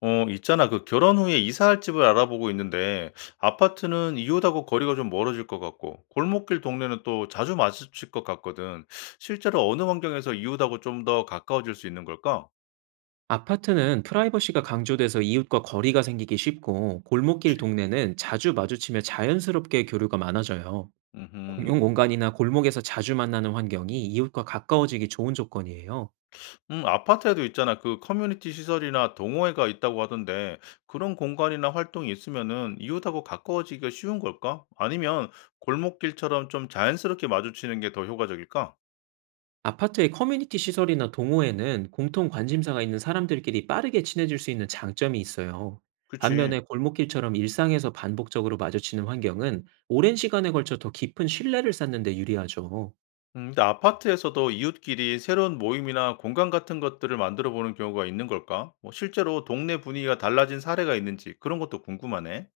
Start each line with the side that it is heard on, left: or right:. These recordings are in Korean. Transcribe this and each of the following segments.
left: 어, 있잖아. 그 결혼 후에 이사할 집을 알아보고 있는데, 아파트는 이웃하고 거리가 좀 멀어질 것 같고, 골목길 동네는 또 자주 마주칠 것 같거든. 실제로 어느 환경에서 이웃하고 좀 더 가까워질 수 있는 걸까?
right: 아파트는 프라이버시가 강조돼서 이웃과 거리가 생기기 쉽고, 골목길
left: 그치.
right: 동네는 자주 마주치며 자연스럽게 교류가 많아져요. 공용
left: 음,
right: 공간이나 골목에서 자주 만나는 환경이 이웃과 가까워지기 좋은 조건이에요.
left: 아파트에도 있잖아. 그 커뮤니티 시설이나 동호회가 있다고 하던데, 그런 공간이나 활동이 있으면은 이웃하고 가까워지기가 쉬운 걸까? 아니면 골목길처럼 좀 자연스럽게 마주치는 게 더 효과적일까?
right: 아파트의 커뮤니티 시설이나 동호회는 공통 관심사가 있는 사람들끼리 빠르게 친해질 수 있는 장점이 있어요. 반면에
left: 그치.
right: 골목길처럼 일상에서 반복적으로 마주치는 환경은 오랜 시간에 걸쳐 더 깊은 신뢰를 쌓는 데 유리하죠.
left: 근데 아파트에서도 이웃끼리 새로운 모임이나 공간 같은 것들을 만들어 보는 경우가 있는 걸까? 뭐 실제로 동네 분위기가 달라진 사례가 있는지 그런 것도 궁금하네.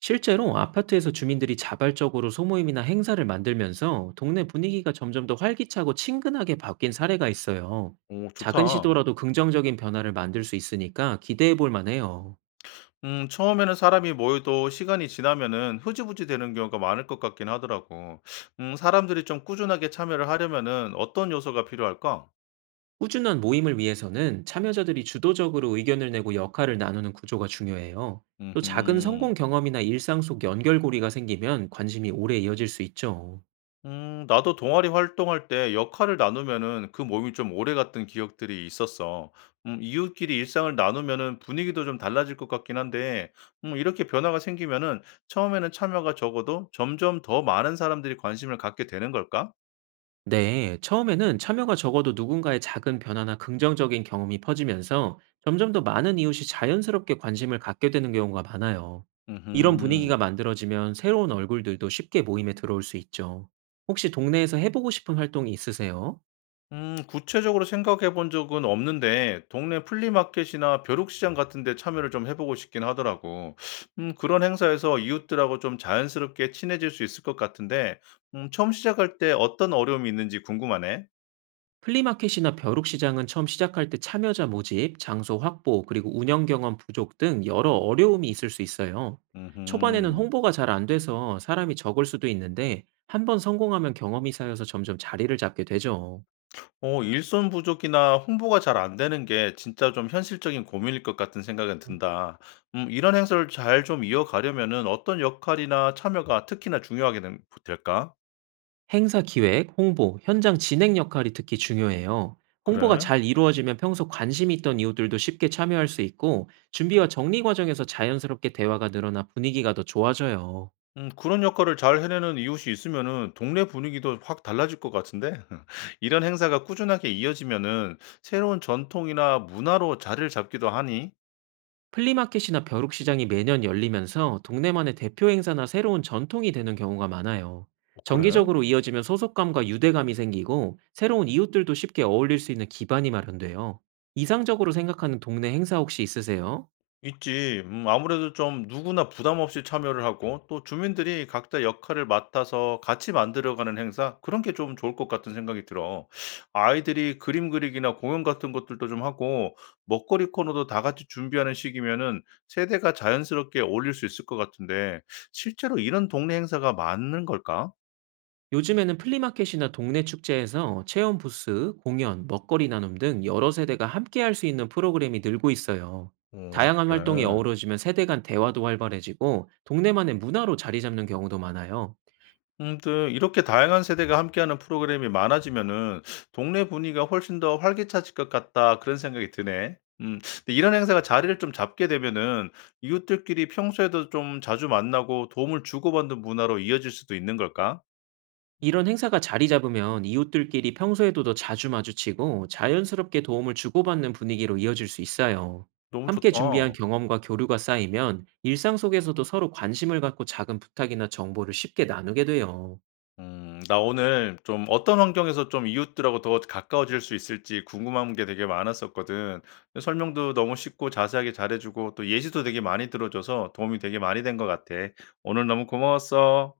right: 실제로 아파트에서 주민들이 자발적으로 소모임이나 행사를 만들면서 동네 분위기가 점점 더 활기차고 친근하게 바뀐 사례가 있어요.
left: 오,
right: 작은
left: 좋다.
right: 시도라도 긍정적인 변화를 만들 수 있으니까 기대해 볼 만해요.
left: 처음에는 사람이 모여도 시간이 지나면은 흐지부지 되는 경우가 많을 것 같긴 하더라고. 사람들이 좀 꾸준하게 참여를 하려면은 어떤 요소가 필요할까?
right: 꾸준한 모임을 위해서는 참여자들이 주도적으로 의견을 내고 역할을 나누는 구조가 중요해요. 또 작은 성공
left: 음흠.
right: 경험이나 일상 속 연결고리가 생기면 관심이 오래 이어질 수 있죠.
left: 나도 동아리 활동할 때 역할을 나누면은 그 모임이 좀 오래 갔던 기억들이 있었어. 이웃끼리 일상을 나누면은 분위기도 좀 달라질 것 같긴 한데, 이렇게 변화가 생기면은 처음에는 참여가 적어도 점점 더 많은 사람들이 관심을 갖게 되는 걸까?
right: 네, 처음에는 참여가 적어도 누군가의 작은 변화나 긍정적인 경험이 퍼지면서 점점 더 많은 이웃이 자연스럽게 관심을 갖게 되는 경우가 많아요. 이런 분위기가
left: 음,
right: 만들어지면 새로운 얼굴들도 쉽게 모임에 들어올 수 있죠. 혹시 동네에서 해보고 싶은 활동이 있으세요?
left: 구체적으로 생각해 본 적은 없는데, 동네 플리마켓이나 벼룩시장 같은 데 참여를 좀 해보고 싶긴 하더라고. 그런 행사에서 이웃들하고 좀 자연스럽게 친해질 수 있을 것 같은데, 처음 시작할 때 어떤 어려움이 있는지 궁금하네.
right: 플리마켓이나 벼룩시장은 처음 시작할 때 참여자 모집, 장소 확보, 그리고 운영 경험 부족 등 여러 어려움이 있을 수 있어요. 초반에는
left: 음,
right: 홍보가 잘 안 돼서 사람이 적을 수도 있는데, 한 번 성공하면 경험이 쌓여서 점점 자리를 잡게 되죠.
left: 어, 일손 부족이나 홍보가 잘 안 되는 게 진짜 좀 현실적인 고민일 것 같은 생각은 든다. 이런 행사를 잘 좀 이어가려면은 어떤 역할이나 참여가 특히나 중요하게 될까?
right: 행사 기획, 홍보, 현장 진행 역할이 특히 중요해요. 홍보가
left: 그래.
right: 잘 이루어지면 평소 관심 있던 이웃들도 쉽게 참여할 수 있고, 준비와 정리 과정에서 자연스럽게 대화가 늘어나 분위기가 더 좋아져요.
left: 그런 역할을 잘 해내는 이웃이 있으면은 동네 분위기도 확 달라질 것 같은데 이런 행사가 꾸준하게 이어지면은 새로운 전통이나 문화로 자리를 잡기도 하니?
right: 플리마켓이나 벼룩시장이 매년 열리면서 동네만의 대표 행사나 새로운 전통이 되는 경우가 많아요.
left: 어 그래?
right: 정기적으로 이어지면 소속감과 유대감이 생기고, 새로운 이웃들도 쉽게 어울릴 수 있는 기반이 마련돼요. 이상적으로 생각하는 동네 행사 혹시 있으세요?
left: 있지. 아무래도 좀 누구나 부담 없이 참여를 하고 또 주민들이 각자 역할을 맡아서 같이 만들어가는 행사 그런 게 좀 좋을 것 같은 생각이 들어. 아이들이 그림 그리기나 공연 같은 것들도 좀 하고 먹거리 코너도 다 같이 준비하는 식이면은 세대가 자연스럽게 어울릴 수 있을 것 같은데 실제로 이런 동네 행사가 많은 걸까?
right: 요즘에는 플리마켓이나 동네 축제에서 체험 부스, 공연, 먹거리 나눔 등 여러 세대가 함께 할 수 있는 프로그램이 늘고 있어요.
left: 어,
right: 다양한 활동이
left: 그래.
right: 어우러지면 세대 간 대화도 활발해지고, 동네만의 문화로 자리 잡는 경우도 많아요.
left: 또 이렇게 다양한 세대가 함께하는 프로그램이 많아지면은 '동네 분위기가 훨씬 더 활기차질 것 같다.' 그런 생각이 드네. 음. 근데 이런 행사가 자리를 좀 잡게 되면은 이웃들끼리 평소에도 좀 자주 만나고 도움을 주고받는 문화로 이어질 수도 있는 걸까?
right: 이런 행사가 자리 잡으면 이웃들끼리 평소에도 더 자주 마주치고, 자연스럽게 도움을 주고받는 분위기로 이어질 수 있어요.
left: 너무
right: 함께 준비한
left: 좋다.
right: 경험과 교류가 쌓이면 일상 속에서도 서로 관심을 갖고, 작은 부탁이나 정보를 쉽게 나누게 돼요.
left: 나 오늘 좀 어떤 환경에서 좀 이웃들하고 더 가까워질 수 있을지 궁금한 게 되게 많았었거든. 근데 설명도 너무 쉽고 자세하게 잘해주고 또 예시도 되게 많이 들어줘서 도움이 되게 많이 된 것 같아. 오늘 너무 고마웠어.